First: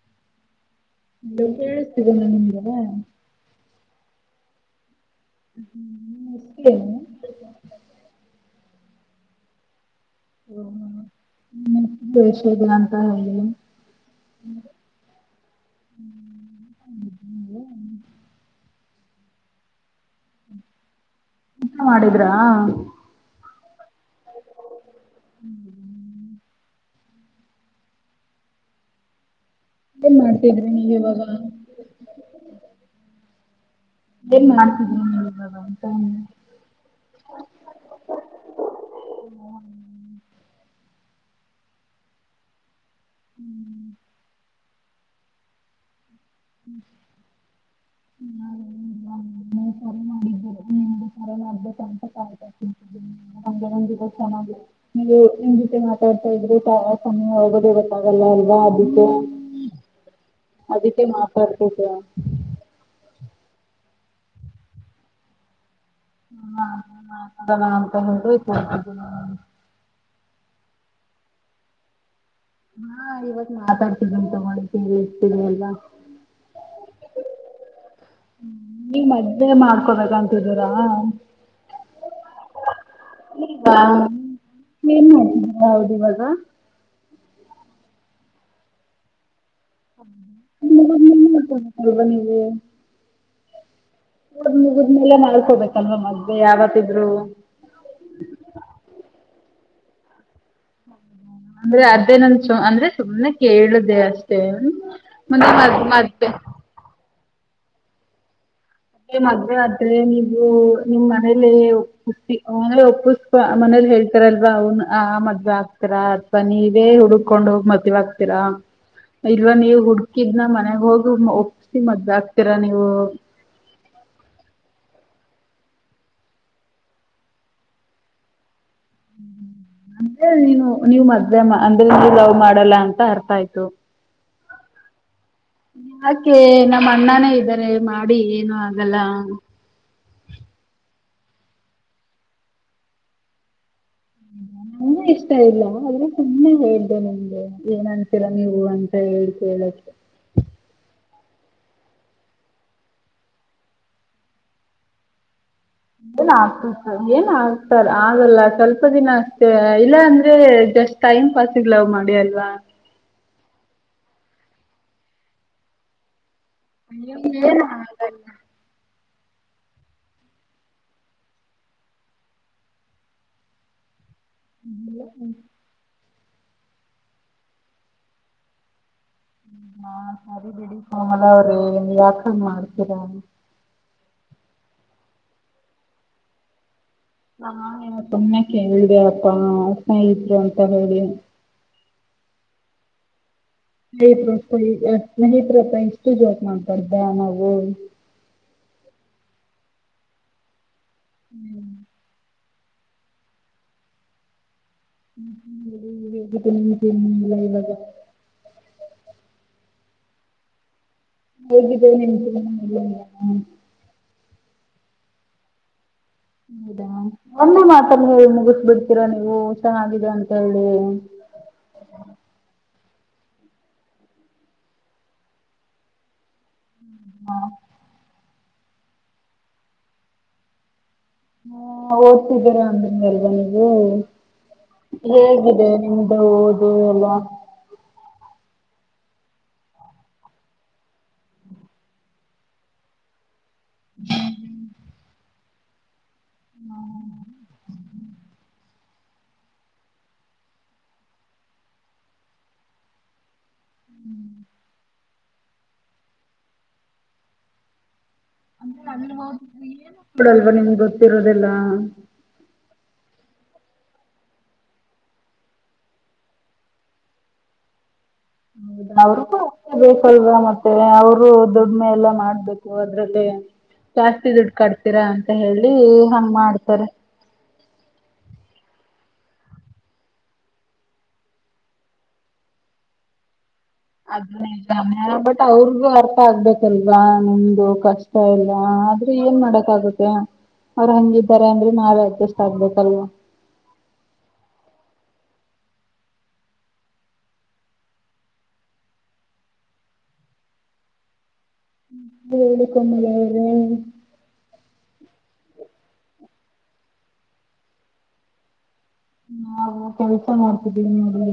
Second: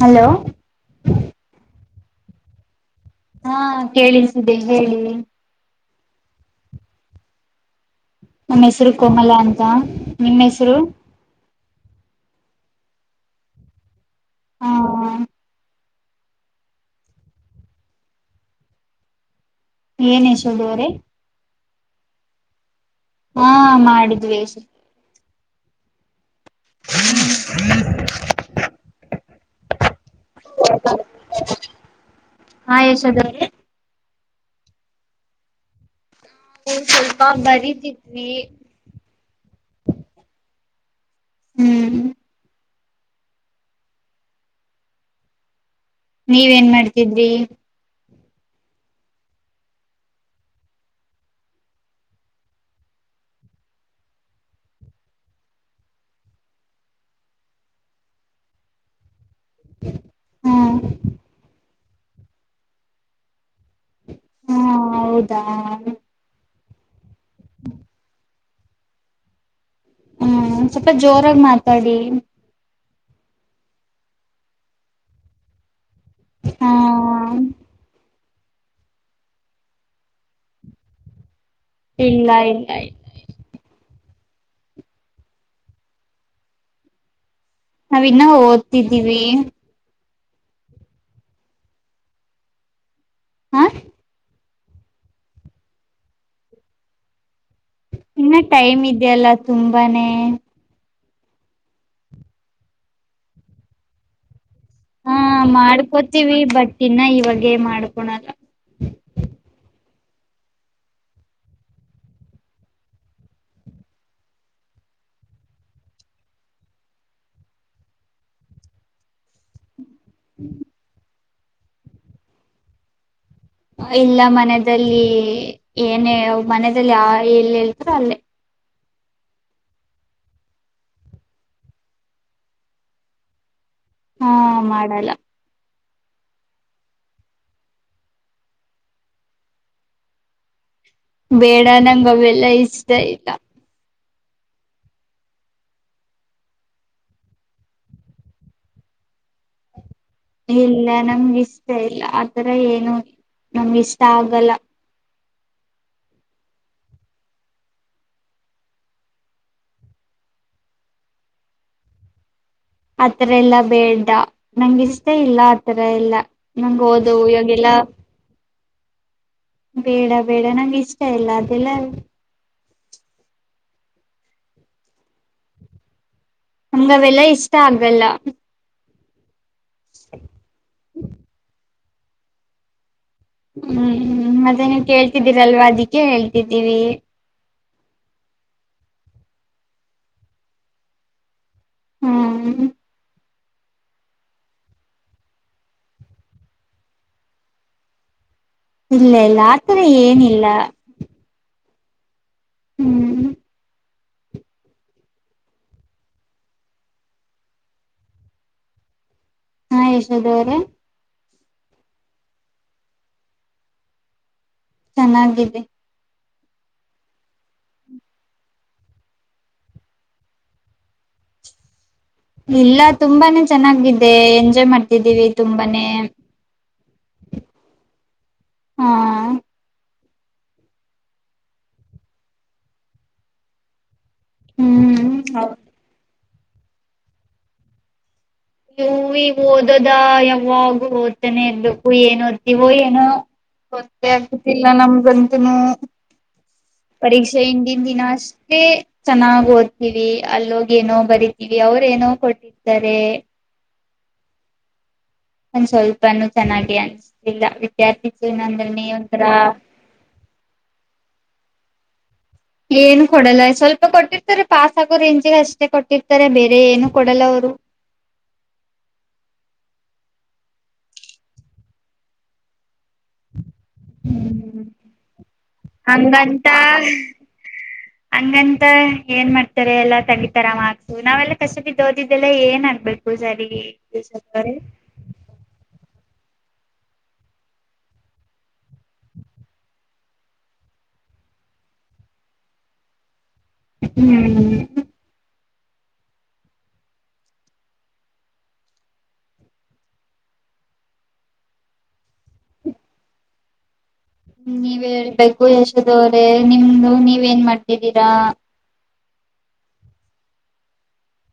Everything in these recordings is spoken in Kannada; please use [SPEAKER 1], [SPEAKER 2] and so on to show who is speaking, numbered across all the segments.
[SPEAKER 1] ಹಲೋ
[SPEAKER 2] ನಂತ ನಿಮ್ದಾವ
[SPEAKER 1] ಹಾ ಕೇಳಿಸದೆ ಹೇಳಿ
[SPEAKER 2] ಹ್ಮಷ್ಟನು [inaudible]
[SPEAKER 1] ನಮ್ಮ ಹೆಸರು ಕೋಮಲ ಅಂತ ನಿಮ್ಮ ಹೆಸರು
[SPEAKER 2] ಹ್ಮ ್ಮಷ ಗಂಂತ ಹ
[SPEAKER 1] ಹ ಏನ್ ಯಶೋಧ ಅವರೇ
[SPEAKER 2] ಎಂತ ಮಾಡಿದ್ರಾ
[SPEAKER 1] ಹಾ ಮಾಡಿ ದ್ವಷ್
[SPEAKER 2] ಹ್ಮ್
[SPEAKER 1] ಹ್ಮ ಹ್ಮ್ [inaudible]
[SPEAKER 2] ಏನ್ ಮಾಡ್ತಿದ್ರಿ ನೀವ ಇವಾಗ.
[SPEAKER 1] ಹಾ ಯಶೋದ ಅವರೇ
[SPEAKER 2] ಏನ್ ಮಾಡ್ತಿದಿ ನೀನ ಇವಾಗ ಅಂತ.
[SPEAKER 1] ಹ್ಮ ಸ್ವಲ್ಪ ಬರುತ್ತಿದ್ವಿ. ಹ್ಮ್.
[SPEAKER 2] ಹ್ಮ್.
[SPEAKER 1] ನೀವೇನ್ ಮಾಡ್ತಿದ್ರಿ.
[SPEAKER 2] [unintelligible] ನೀವು ಕರೆ ಮಾಡಿದ್ದೀರಿ [unintelligible] ನೀವು ನಿಮ್ಮ ಜೊತೆ ಮಾತಾಡ್ತಾ ಇದ್ರೆ ಸಮಯ ಹೋಗೋದೇ ಗೊತ್ತಾಗಲ್ಲ ಅಲ್ವಾ ಅದಕ್ಕೆ.
[SPEAKER 1] ಹ್ಮ್
[SPEAKER 2] ಅದಕ್ಕೆ ಮಾತ. [unintelligible]
[SPEAKER 1] ಹಾ ಹೌದಾ.
[SPEAKER 2] ಹಾ. ಆಗಲ್ಲ ಅಂತ ಹೇಳಿ. ಹ ಅದನು.
[SPEAKER 1] ಹ್ಮ್ ಸ್ವಲ್ಪ ಜೋರಾಗಿ ಮಾತಾಡಿ.
[SPEAKER 2] ಹಾ ಇವತ್ತ ಮಾತಾಡ್ತಿದ್ದೀನಿ ತೊಗೊಳ್ಳಿ ಫ್ರೀ ಇರ್ತೀರಿ ಅಲ್ವಾ.
[SPEAKER 1] ಹಾ.
[SPEAKER 2] ನೀವ್ ಮದ್ವೆ ಮಾಡ್ಕೊಬೇಕಂತಿದೀರಾ.
[SPEAKER 1] ಇಲ್ಲ ಇಲ್ಲ ಇಲ್ಲ ಇ
[SPEAKER 2] ಏನ್ ಮಾಡ್ತಿದ್ದೀರಾ ಹೌದು ಇವಾಗ.
[SPEAKER 1] ನಾವ್ ಇನ್ನ ಓದ್ತಿದ್ದೀವಿ.
[SPEAKER 2] [unintelligible] ಅಲ್ವಾ ನೀವು.
[SPEAKER 1] ಹಾ.
[SPEAKER 2] ಒದ ಮುಗಿದ್ಮೇಲೆ ಮಾಡ್ಕೋಬೇಕಲ್ವಾ ಮದ್ವೆ ಯಾವತ್ತಿದ್ರೂ.
[SPEAKER 1] ಇನ್ನ ಟೈಮ್ ಇದ್ಯಲ್ಲ. ತುಂಬಾನೇ.
[SPEAKER 2] ಅಂದ್ರೆ ಅದೇ ನನ್ ಚಾಯ್ ಅಂದ್ರೆ ಸುಮ್ನೆ ಕೇಳ್ದೆ ಅಷ್ಟೇ.
[SPEAKER 1] ಹಾ
[SPEAKER 2] ಮುಂದೆ ಮದ್ ಮದ್ವೆ
[SPEAKER 1] ಮಾಡ್ಕೋತೀವಿ ಬಟ್ ಇನ್ನ ಇವಗ್ ಗೆ ಮಾಡ್ಕೊಣಲ್ಲ.
[SPEAKER 2] ಅದೇ ಮದ್ವೆ ಆದ್ರೆ ನೀವು ನಿಮ್ಮ ಮನೆಯಲ್ಲಿ ಹುಟ್ಟಿ ಅಂದ್ರೆ ಒಪ್ಪಸತ್ತಾ ಮನೇಲಿ ಹೇಳ್ತಾರಲ್ವಾ ಅವ್ನ್ ಆ ಮದ್ವೆ ಆಗ್ಕ್ತಾರಾ ಅಥವಾ ನೀವೇ ಹುಡ್ಕೊಂಡು ಹೋಗಿ ಮದ್ವೆ ಆಗ್ತೀರಾ, ಇಲ್ವಾ ನೀವ್ ಹುಡ್ಕ್ ಇದ್ನ ಮನೆಗ್ ಹೋಗು ಓಪ್ ಸ್ಟಿ ಮದ್ವೆ ಆಗ್ತೀರಾ ನೀವು.
[SPEAKER 1] ಅ ಇಲ್ಲ ಮನೆದಲ್ಲಿ ಏನೇ ಮನೆದಲ್ಲಿ ಆ ಎಲ್ಲ ಹೇಳ್ತಾರೋ ಅಲ್ಲೇ.
[SPEAKER 2] ಹ ಅಂದ್ರೆ ನೀನು ನೀವು ಮದ್ವೆ ಅಂದ್ರೆ ನೀವ ಲವ್ ಮಾಡಲ್ಲ ಅಂತ ಅರ್ಥ ಆಯ್ತು.
[SPEAKER 1] ಹಾ ಮಾಡಲ್ಲ.
[SPEAKER 2] ಯಾಕೆ ನಮ್ಮ ಅಣ್ಣಾನೇ ಇದ್ದಾರೆ ಮಾಡಿ ಏನು ಆಗಲ್ಲ.
[SPEAKER 1] ಬೇಡ ನಂಗ ಅವೆಲ್ಲಾ ಇಷ್ಟ ಇಲ್ಲ.
[SPEAKER 2] ನನಗೂ ಇಷ್ಟ ಇಲ್ಲ ಆದ್ರೆ ಸುಮ್ಮನೆ ಹೇಳ್ದೆ ನಿಮ್ಗೆ ಏನ್ ಅನ್ತೀರ ನೀವು ಅಂತ ಹೇಳಿ ಕೇಳಕ್ಕೆ
[SPEAKER 1] ಇಲ್ಲ ನಮ್ಗ ಇಷ್ಟ ಇಲ್ಲ ಆತರ ಏನು ನಮ್ಗ ಇಷ್ಟ ಆಗಲ್ಲ.
[SPEAKER 2] ಏನ್ ಆಗತಿತ್ತ ಏನ್ ಆಗ್ತಾರ ಆಗಲ್ಲ ಸ್ವಲ್ಪ ದಿನ ಅಷ್ಟೇ ಇಲ್ಲ ಅಂದ್ರೆ ಜಸ್ಟ್ ಟೈಮ್ ಪಾಸ್ ಲವ್ ಮಾಡಿ ಅಲ್ವಾ.
[SPEAKER 1] ಆತರ ಎಲ್ಲಾ ಬೇಡ ನಂಗ ಇಷ್ಟ ಇಲ್ಲ ಆತರ ಎಲ್ಲಾ. ನಂಗ ಓದು
[SPEAKER 2] ಏನ್
[SPEAKER 1] ಇವಾಗೆಲ್ಲ.
[SPEAKER 2] ಆಗಲ್ಲ ಸರಿ
[SPEAKER 1] ಬೇಡ ಬೇಡ ನಂಗ್ ಇಷ್ಟ ಇಲ್ಲ ಅದೆಲ್ಲಾ.
[SPEAKER 2] ಹ್ಮಲ್ಲ ಹ್ಮ.
[SPEAKER 1] ನಂಗ್ ಅವೆಲ್ಲಾ ಇಷ್ಟ ಆಗಲ್ಲ.
[SPEAKER 2] ಹಾ ಸರಿ ಬಿಡಿ ಕಮಲ ಅವ್ರೆ. ಯಾಕಂಗ್ ಮಾಡ್ತೀರ.
[SPEAKER 1] ಹ್ಮ್ ಹ್ಮ್ ಮತ್ತೆ ನೀವ್ ಕೇಳ್ತಿದ್ದೀರಲ್ವ ಅದಿಕ್ಕೆೇ ಹೇಳ್ತಿದ್ದೀವಿ.
[SPEAKER 2] ಹಾ ನಿನ್ ಸುಮ್ನೆಕ್ಕೆ ಹೇಳಿದೆ ಅಪ್ಪಾ ಅಪ್ಪ ಇದ್ರು ಅಂತ ಹೇಳಿ.
[SPEAKER 1] ಹ್ಮ್.
[SPEAKER 2] ಸ್ನೇಹಿತರು [unintelligible] ಸ್ನೇಹತ್ಪ್ಪ ಇಷ್ಟು ಜೋಕ್ ಮಾಡ್ಬಾರ್ದ ನಾವು.
[SPEAKER 1] ಇಲ್ಲ ಇಲ್ಲ ಆತರ ಏನಿಲ್ಲ.
[SPEAKER 2] ಹ್ಮ್.
[SPEAKER 1] ಹ್ಮ್.
[SPEAKER 2] [inaudible]
[SPEAKER 1] ಹಾ ಯಶೋದವ್ರೆ.
[SPEAKER 2] ಹೇಗಿದ್ದೇ. [inaudible]
[SPEAKER 1] ಚೆನ್ನಿದ್ದಿದ್ದಿ.
[SPEAKER 2] ಹೌದಾ ಒಮ್ಮೆ ಮಾತಲ್ಲಿ ಮುಗಿಸ ಬಿಡ್ತೀರಾ ನೀವು ಚೆನ್ನಾಗಿದೆ ಅಂತ ಹೇಳಿ.
[SPEAKER 1] ಇಲ್ಲ ತುಂಬಾನೇ ಚೆನ್ನಾಗಿದೆ ಎಂಜಾಯ್ ಮಾಡ್ತಿದ್ದೀವಿ ತುಂಬಾನೇ. ಹ್ಮ.
[SPEAKER 2] ಹಾ ಓದತಿದ್ದೀರ ಅಂದನ್ ಎಲ್ದ ನೀವು.
[SPEAKER 1] ಹ್ಮ್
[SPEAKER 2] ಹೇಗಿದೆ ನಿಮ್. ಹಓದು ಎಲ್ಲ.
[SPEAKER 1] ನೀವು ಈಗ್ ಓದದ ಯಾವಾಗ ಓದ್ತಾನೆ ಇರ್ಬೇಕು ಏನ ಓದ್ತಿೀವೋ ಏನೋ. ಗೊತ್ತೆ ಆಗ್ತಿದಿಲ್ಲ ನಮ್ಗ್ ಅ ತನೂ ಪರೀಕ್ಷೆ ಹಿಂದಿನ ದಿನ ಅಷ್ಟೇ ಚೆನ್ನಾಗ್ ಓದ್ತೀವಿ ಅಲ್ಲೋಗ್ ಏನೋ ಬರಿತೀವಿ ಅವ್ರ್ ಏನೋ ಕೊಟ್ಟಿರ್ ತರೆ
[SPEAKER 2] ಹ್ಮ್.
[SPEAKER 1] ಒಂದ ಸ್ವಲ್ಪನುೂ ಚೆನ್ನಾಗಿ ಅನ್ಸಲಿಲ್ಲ ವಿದ್ಯಾರ್ಥಿ. ಜೀವನ ಅಂದ್ರನೇ
[SPEAKER 2] [unintelligible]
[SPEAKER 1] ಒಂಥರಾ
[SPEAKER 2] ಏಡಲ್ವಾ ನಿಮ್ಗೆ ಗೊತ್ತಿರೋದೆಲ್ಲಾ.
[SPEAKER 1] ಏನು ಕೊಡಲ್ಲ ಸ್ವಲ್ಪ ಕೊಟ್ಟಿರ್ತಾರೆ. ಪಾಸ್ ಆಗೋ ರೇಂಜಿಿಗೆ ಅಷ್ಟೇ ಕೊಟ್ಟಿರ್ತಾರೆ ಬೇರೆ ಏನು ಕೊಡಲ್ಲ ಅವರು.
[SPEAKER 2] ಹೌದ ಅವ್ರ ಕೂ ಅ ಬೇಕಲ್ವಾ ಮತ್ತೆ ಅವರು ದುಡ್ಮೆ ಎಲ್ಲ ಮಾಡ್ಬೇಕು ಅದ್ರಲ್ಲಿ. ಜಾಸ್ತಿ ದುಡ್
[SPEAKER 1] ಹ್ಮ್
[SPEAKER 2] ಕಡ್ತೀರಾ ಅಂತ ಹೇಳಿ ಹಂಗ
[SPEAKER 1] ಹಂಗಂತ
[SPEAKER 2] ಮಾಡ್ತಾರ.
[SPEAKER 1] ಂತ ಏನ್ ಮಾಡ್ತಾರೆ ಎಲ್ಲಾ ತಗಿಿತಾರ್ ಮಾರ್ಕ್ಸ್ ನಾವೆಲ್ಲ ಕಷ್ಟದಿದ್ದ ಓದಿದ್ದೆಲ್ಲ ಏನ್ ಆಗ್ಬೇಕು ಸರಿ.
[SPEAKER 2] ಅದ
[SPEAKER 1] ಯಶೋದವ್ರೆ.
[SPEAKER 2] ನಿಜನೆ ಬಟ್ ಅವ್ರಗು ಅರ್ಥ. ಅರ್ಥ ಆಗ್ಬೇಕಲ್ವಾ ನಿಮ್ದು ಕಷ್ಟ ಎಲ್ಲ ಆದ್ರೂ ಏನ್ ಮಾಡಕ್ ಆಗುತ್ತೆ. ಅವ್ರ ಹಂಗಿದಾರೆ ಅಂದ್ರೆ ನಾವೆ ಅಡ್ಜಸ್ಟ್ ಆಗ್ಬೇಕಲ್ವಾ.
[SPEAKER 1] ಹ್ಮ್.
[SPEAKER 2] [unintelligible]
[SPEAKER 1] ನೀವ್ ಹೇಳ್ಬೇಕು ಯಶೋದವ್ರೆ ನಿಮ್ದು ನೀವ ಎನ್ ಮಾಡ್ತಿದ್ದೀರಾ.
[SPEAKER 2] ಹಾ ಕೆಲ್ಸ ಮಾಡ್ತಿದ್ದೀಿ ನೋಡ್ರಿ.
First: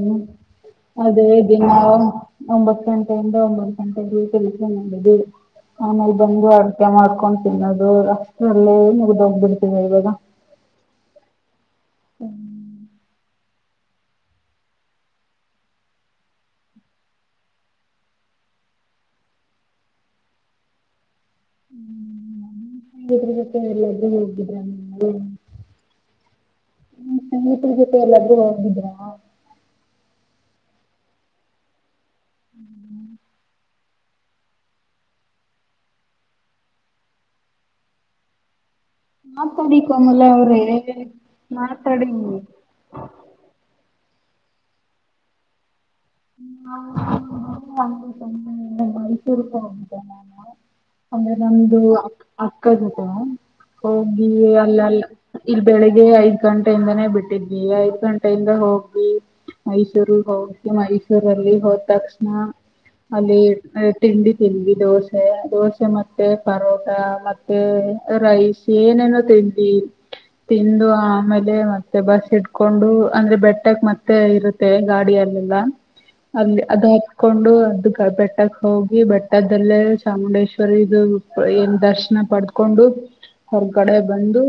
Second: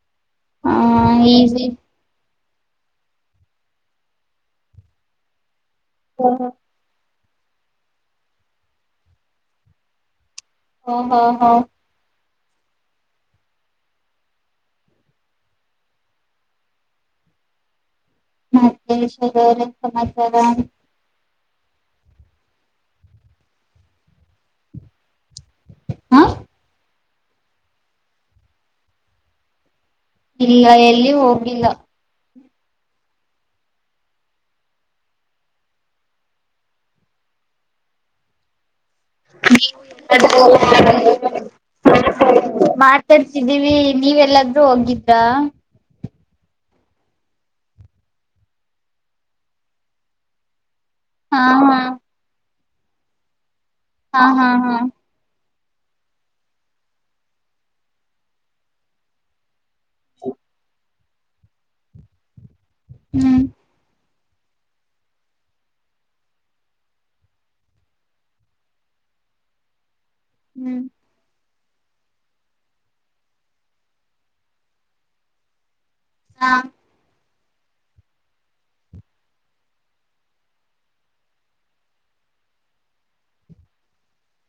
[SPEAKER 1] ಹ
[SPEAKER 2] ಅದೇ
[SPEAKER 1] ಈಸಿ
[SPEAKER 2] ದಿನಾವು. ಒಂಬತ್ತು ಗಂಟೆಯಿಂದ ಒಂಬತ್ತು ಗಂಟೆಗೆ ಕೆಲಸ ಮುಗ್ದಿ. ಆಮೇಲೆ
[SPEAKER 1] ಓ
[SPEAKER 2] ಬಂದು ಅಡಗೆ ಮಾಡ್ಕೊಂಡ. [unintelligible] [inaudible]
[SPEAKER 1] ಹ್ಮ ಹಾ ಹಾ
[SPEAKER 2] ಹ್ಮ್
[SPEAKER 1] ಮತ್ತೆ ಏನ್ರೀ ಸಮಾಚಾರ
[SPEAKER 2] ಹ್ಮೊ ಎಲ್ಲ್ದ ಹೋಗಿದ್ದ [unintelligible]
[SPEAKER 1] ಹಾಂ
[SPEAKER 2] ನೀವು ಸಂಗೀತ ಜೊತೆ ಎಲ್ಲಾದ್ರು ಹೋಗಿದ್ದೀರ
[SPEAKER 1] ಇಲ್ಲ ಎಲ್ಲಿ ಹೋಗಿಲ್ಲ
[SPEAKER 2] ಹ್ಮ್ ಮಾತಾಡಿ
[SPEAKER 1] ನೀವು
[SPEAKER 2] ಕಮಲ ಅವ್ರೇ
[SPEAKER 1] ಎಲ್ಲಾದ್ರೂ
[SPEAKER 2] ಮಾತಾಡಿ
[SPEAKER 1] ಮಾತಾಡ್ತಿದ್ದೀವಿ ನೀವೆಲ್ಲಾದ್ರೂ ಹೋಗಿದ್ರಾ
[SPEAKER 2] [inaudible] ಮೈಸೂರಿಗೆ ಹೋಗಿದ್ದೆ ನಾನು ಅಂದ್ರೆ
[SPEAKER 1] ಹಾ ಹಾ
[SPEAKER 2] ನಮ್ದು [unintelligible]
[SPEAKER 1] ಹಾ
[SPEAKER 2] ಹೋಗಿ
[SPEAKER 1] ಹಾ ಹಾ
[SPEAKER 2] ಅಲ್ಲಲ್ಲ ಇಲ್ಲಿ ಬೆಳಿಗ್ಗೆ ಐದ್ ಗಂಟೆಯಿಂದಾನೇ ಬಿಟ್ಟಿದ್ವಿ ಐದ್ ಗಂಟೆಯಿಂದ ಹೋಗಿ ಮೈಸೂರಿಗೆ ಹೋಗಿ ಮೈ ಮೈಸೂರಲ್ಲಿ ಹೋದ ತಕ್ಷಣ ಅದೇ
[SPEAKER 1] ಹ್ಮ್
[SPEAKER 2] [inaudible] ತಿಂಡಿ ತಿಂದ್ವಿ ದೋಸೆ ದೋಸೆ ಮತ್ತೆ ಪರೋಟಾ ಮತ್ತೆ ರೈಸ್ ಏನೇನೋ ತಿಂಡಿ
[SPEAKER 1] ಹ್ಮ್
[SPEAKER 2] ತಿಂದು ಆಮೇಲೆ ಮ ಮತ್ತೆ ಬಸ್ ಇಡ್ಕೊಂಡು ಅಂದ್ರೆ ಬೆಟ್ಟಕ್ ಮತ್ತೆ ಇರುತ್ತೆ ಗಾಡಿಯಲೆಲ್ಲ
[SPEAKER 1] ಹಾ
[SPEAKER 2] ಅಲ್ಲಿ ಅದೇ ಕೊಂಡು ಅದು ಬೆಟ್ಟಕ್ಕೆ ಹೋಗಿ ಬೆಟ್ಟದಲ್ಲೇ ಚಾಮುಂಡೇಶ್ವರಿ ಇದು ಏನ್ ದರ್ಶನ ಪಡೆದುಕೊಂಡು ಹೊರಗಡೆ ಬಂದು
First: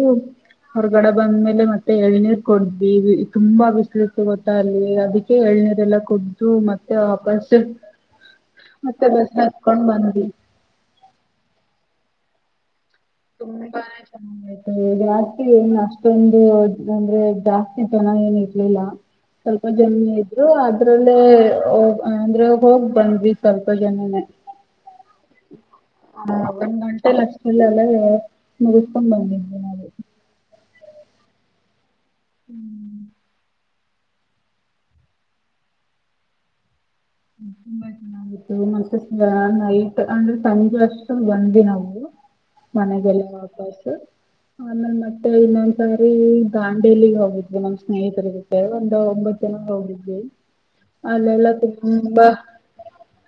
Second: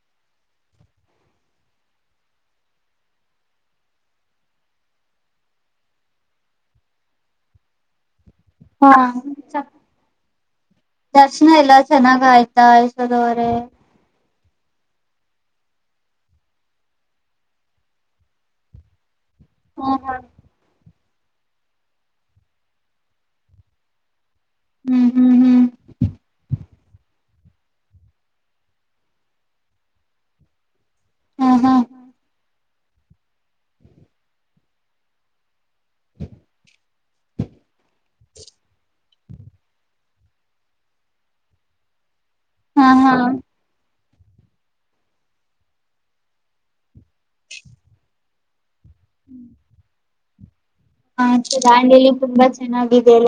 [SPEAKER 2] ಹೊರಗಡೆ ಬಂದ್ಮೇಲೆ ಮತ್ತೆ ಎಳ್ನೀರ್ ಕೂಡುದ್ವಿ ತುಂಬಾ ಬಿಸ್ಲು ಇತ್ತು ಗೊತ್ತಾ ಅಲ್ಲಿ ಅದಕ್ಕೆ ಎಳ್ನೀರ್ ಎಲ್ಲ ಕೊಡ ದು ಮತ್ತೆ ವಾಪಸ್
[SPEAKER 1] ಹಾ
[SPEAKER 2] ಮತ್ತೆ ಬಸ್ ಹತ್ಕೊಂಡ್ ಬಂದ್ವಿ
[SPEAKER 1] ದರ್ಶನ ಎಲ್ಲಾ ಚೆನ್ನಾಗ ಆಯ್ತಾ ಯಶೋದವರೇ
[SPEAKER 2] ತುಂಬಾನೇ ಚೆ ಆಯ್ತ ಜಾಸ್ತಿ ಏನ್ ಅಷ್ಟೊಂದು ಅಂದ್ರೆ ಜಾಸ್ತಿ ಜನ ಏನ್ ಇರ್ಲಿಲ್ಲ ಸ್ವಲ್ಪ ಜನನೆ
[SPEAKER 1] ಹ್ಮ್
[SPEAKER 2] ಇದ್ರು ಆದ್ರ ಅಲ್ಲೇ ಹೂಂ ಅಂದ್ರೆ ಹೋಗ್ ಬಂದ್ವಿ ಸ್ವಲ್ಪ ಜನನೇ
[SPEAKER 1] ಹ್ಮ್ ಹ್ಮ್ ಹ್ಮ್
[SPEAKER 2] ಹ ಒಂದು ಗಂಟೆ ಲಷ್ಟಲ್ಲಿ ಅಲೆ ಮುಗಿಸಿಕೊಂಡು ಬಂದಿದ್ವಿ ನಾವು
[SPEAKER 1] ಹಾ ಹಾ ಹಾ
[SPEAKER 2] ತುಂಬಾ ಚೆನ್ನಾಗಿತ್ತು ಮತ್ತೆ ಹಾ ನೈಟ್ ಅಂದ್ರೆ ಸಂಜೆ ಅಷ್ಟರಲ್ಲಿ ಬಂದ್ವಿ ನಾವು
[SPEAKER 1] ಹಾ
[SPEAKER 2] ಮನೆಗೆಲ್ಲ ವಾಪಾಸ್ ಆಮೇಲೆ ಮತ್ತೆ ಇನ್ನೊಂದ್ಸಾರಿ ದಾಂಡೇಲಿಗೆ ಹೋಗಿದ್ವಿ ನಮ್ ಸ್ನೇಹಿತರ ಜೊತೆ ನಾವ್ ಒಂಬತ್ತು ಜನ ಹೋಗಿದ್ವಿ ಅಲ್ ಎಲ್ಲ
[SPEAKER 1] ಮನೆಲಿ ತುಂಬಾ ಚೆನ್ನಾಗಿದ್ಯಲ್ಲ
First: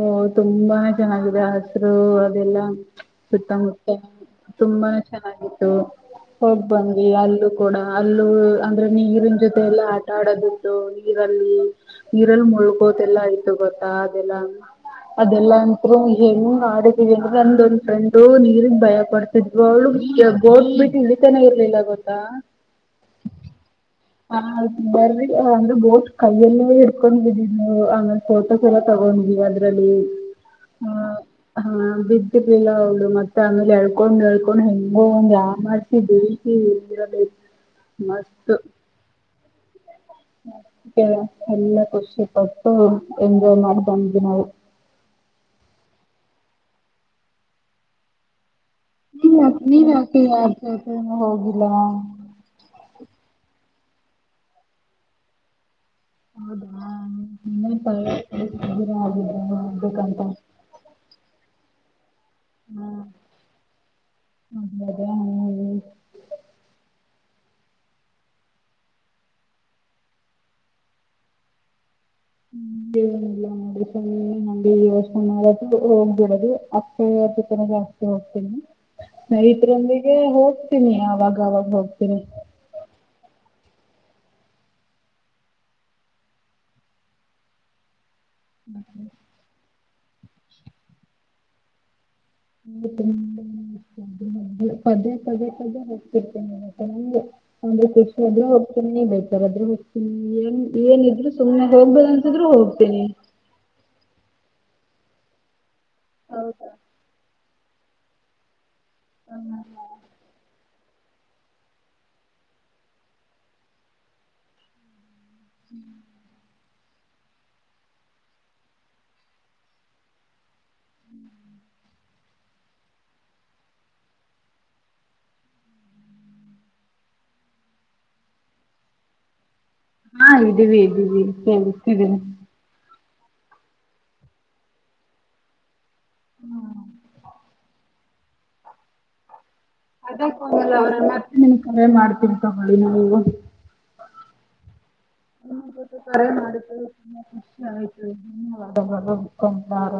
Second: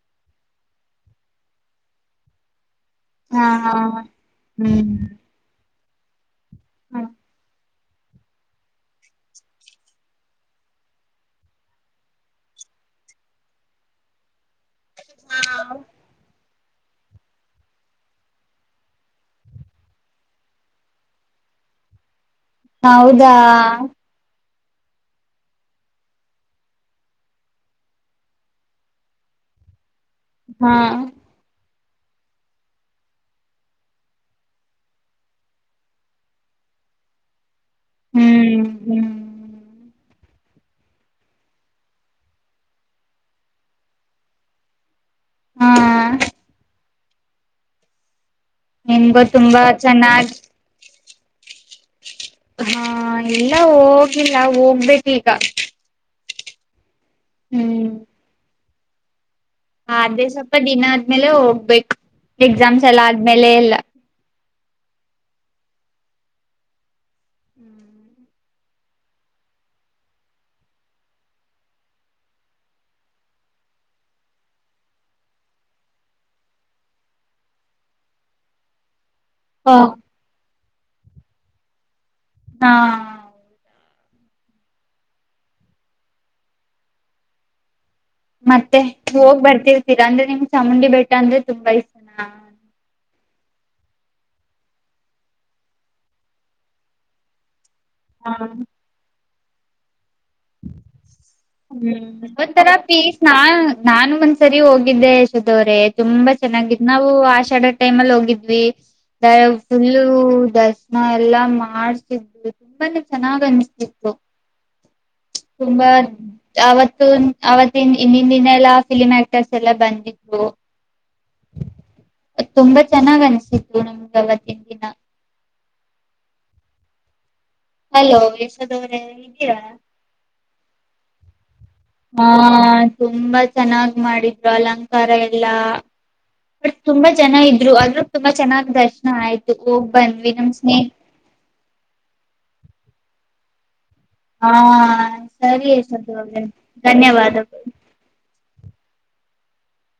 [SPEAKER 2] ಓ ತುಂಬಾನೇ ಚೆನ್ನಾಗಿದೆ ಹಸರು ಅದೆಲ್ಲಾ
[SPEAKER 1] ಹಾ ಹಾ
[SPEAKER 2] ಸುತ್ತಮುತ್ತ ತುಂಬಾ
[SPEAKER 1] ಹ್ಮ್
[SPEAKER 2] ಚೆನ್ನಾಗಿತ್ತು ಹೋಗ್ ಬಂದ್ವಿ ಅಲ್ಲು ಕೂಡ ಅಲ್ಲೂ ಅಂದ್ರೆ ನೀರಿನ್ ಜೊತೆ ಎಲ್ಲಾ ಆಟ ಆಡೋದಿತ್ತು ನೀರಲ್ಲಿ ನೀರಲ್ಲಿ ಮುಳ್ಗೋದೆಲ್ಲಾ ಆಯ್ತು ಗೊತ್ತಾ ಅದೆಲ್ಲಾ ಅದೆಲ್ಲಾ ಅಂತ್ರು ಹೆಂಗ್ ಮಾಡಿದೀವಿಲ್ಲಂದ ಒಂದ್ ಫ್ರೆಂಡು ನೀರ್ಗ್ ಭಯ ಕೊಡ್ತಿದ್ ಅವಳು ಬೋಟ್ ಬಿಟ್ಟು ಇಳಿತಾನೇ ಇರ್ಲಿಲ್ಲ ಗೊತ್ತಾ
[SPEAKER 1] ಹೌದಾ
[SPEAKER 2] ಹ ಆಯ್ತ ಬರ ಅಂದ್ರೆ ಬೋಟ್ ಕೈಯಲ್ಲ ಹಿಡ್ಕೊಂಡ್ ಬಿದ್ದಿದವು ಆಮೇಲೆ ಫೋಟೋಸ್ ಎಲ್ಲ ತಗೊಂಡಿದೀವಿ ಅದ್ರಲ್ಲಿ
[SPEAKER 1] ಹಾ
[SPEAKER 2] ಹಾ ಬಿದ್ದಿರ್ಲಿಲ್ಲ ಅವಳು ಮತ್ತೆ ಆಮೇಲೆ ಎಳ್ಕೊಂಡ್ ಎಳ್ಕೊಂಡ್ ಹೆಂಗೋ ಒಂದ್ ಆಮಸಿ ಬೇಯಿಸಿ ಇಲ್ದಿರಬೇಕು ಮಸ್ತು
[SPEAKER 1] ಹ್ಮ್ ಹ್ಮ್
[SPEAKER 2] ಎಲ್ಲ ಖುಷಿ ಕೊಟ್ಟು ಎಂಜಾಯ್ ಮಾಡ್ ಬಂದ ನಾವು
[SPEAKER 1] ಹಾ ನಿಮ್ಗೂ
[SPEAKER 2] ನೀ ಯಾಕ್
[SPEAKER 1] ತುಂಬಾ
[SPEAKER 2] ನೀ ಯಾಕೆ
[SPEAKER 1] ಚೆನ್ನಾಗಿ
[SPEAKER 2] ಯಾರ್ ಜೊತೆನೂ ಹೋಗಿಲ್ಲ
[SPEAKER 1] ಎಲ್ಲ ಹೋಗಿಲ್ಲ ಹೋಗ್ಬೇಕು ಈಗ
[SPEAKER 2] ಹೌದಾ ಹಾ ಇನ್ಮೇಲ್
[SPEAKER 1] ಹ್ಮ್
[SPEAKER 2] [unintelligible] ಗಿರಾಗಿ
[SPEAKER 1] ಅದೇ ಸ್ವಲ್ಪ ದಿನ ಆದ್ಮೇಲೆ ಹೋಗ್ ಬೇಕ್ ಎಕ್ಸಾಮ್ಸ್ ಎಲ್ಲ ಆದ್ಮೇಲೆ ಎಲ್
[SPEAKER 2] ಅದ ಅದ ಹ
[SPEAKER 1] [inaudible]
[SPEAKER 2] ಹ ಎನಿಲ್ಲ ನೋ ಯೋಚ್ನೆ ಮಾಡದು ಹೋಗ್ಬಿಡದು ಅಕ್ಕ ತರ ಜಾಸ್ತಿ ಹೋಗ್ತೇನಿ
[SPEAKER 1] ಹ
[SPEAKER 2] ನೈಟ್ರೊಂದಿಗೆ ಹೋಗ್ ಹತೀನಿ ಆ ಅವಾಗವಾಗ ಹೋಗ್ತೀನಿ
[SPEAKER 1] ಹಾ ಮತ್ತೆ ಹೋಗ್ ಬರ್ತಿರ್ತೀರಾ ಅಂದ್ರೆ ನಿಮ್ ಚಾಮುಂಡಿ ಬೆಟ್ಟ ಅಂದ್ರೆ ತುಂಬಾ ಇಷ್ಟನಾ
[SPEAKER 2] ತುಂಬತ [unintelligible] ಪದೇ ಪದೇ ಪದೇ ಹೋಗ್ತಿರ್ತೇನೆ ಅಂದ್ರೆ ಖುಷಿಯಲ್ಲೆ ಹೋಗ್ತಿನ್ ನಿ ಬೇಕ್ ದಾರದ್ರೆ
[SPEAKER 1] ಹ್ಮ್
[SPEAKER 2] ಹೋಗ್ಬೇಕನ್ಸಿದ್ರು
[SPEAKER 1] ಒಥರ
[SPEAKER 2] ಹೋಗ್ತೀನಿ
[SPEAKER 1] ಪೀಸ್ ನಾ ನಾಾನು ಒಂದ ಸರಿ ಹೋಗಿದ್ದೆ ಯಶದವ್ರ ತುಂಬಾ ಚೆನ್ನಾಗಿದ್ ನಾವು ಆಷಾಡ ಟೈಮಲ್ಲಿ ಹೋಗಿದ್ವಿ [inaudible] [unintelligible] ನಾ ಎಲ್ಲಾ ಮಾಡ್ಸಿದ್ದು ತುಂಬಾನೇ ಚೆನ್ನಾಗ್ ಅನ್ಸ್ತಿತ್ತು ತುಂಬಾ ಅವತ್ತು ಅವತ್ತಿನ ಇಂದಿನ ದಿನ ಎಲ್ಲಾ ಫಿಲಿಮ್ ಆಕ್ಟರ್ಸ್ ಎಲ್ಲ ಬಂದಿದ್ರು ತುಂಬಾ ಚೆನ್ನಾಗ್ ಅನ್ಸಿದತ್ತು ನಮ್ಗೆ ಅವತ್ತಿನ ದಿನ ಅಲೋ ಯಶದವ್ರೇ ಇದ್ದೀರಾ
[SPEAKER 2] ಹಾ ಇದ್ದೀವಿ ಇದ್ದೀವಿ ಹೇಳಿ
[SPEAKER 1] ಹ್ಮ ತುಂಬಾ ಚೆನ್ನಾಗ್ ಮಾಡಿದ್ರು ಅಲಂಕಾರ ಎಲ್ಲಾ. ಬಟ್ ತುಂಬಾ ಜನ ಇದ. ಇದ್ರು ಆದ್ರೂ ತುಂಬಾ ಚೆನ್ನ್ ದರ್ಶನ ಆಯ್ತು. ಹೋಗ್
[SPEAKER 2] ಅದ
[SPEAKER 1] ಬಂದ್ವಿ ನಮ್ ಸ್ನೇಹ
[SPEAKER 2] ಅವ್ರ ಮತ್ತೆ ನಿನ ಕರೆ ಮತ್ತೆ ತಗೊಳ್ಳಳಿ ನ
[SPEAKER 1] ಹಾ ಸರಿ ಯಶೋದ ಅವರೇ ಧನ್ಯವಾದಗಳು.
[SPEAKER 2] [unintelligible] [unintelligible] [unintelligible] ಮುಖಂದಾರ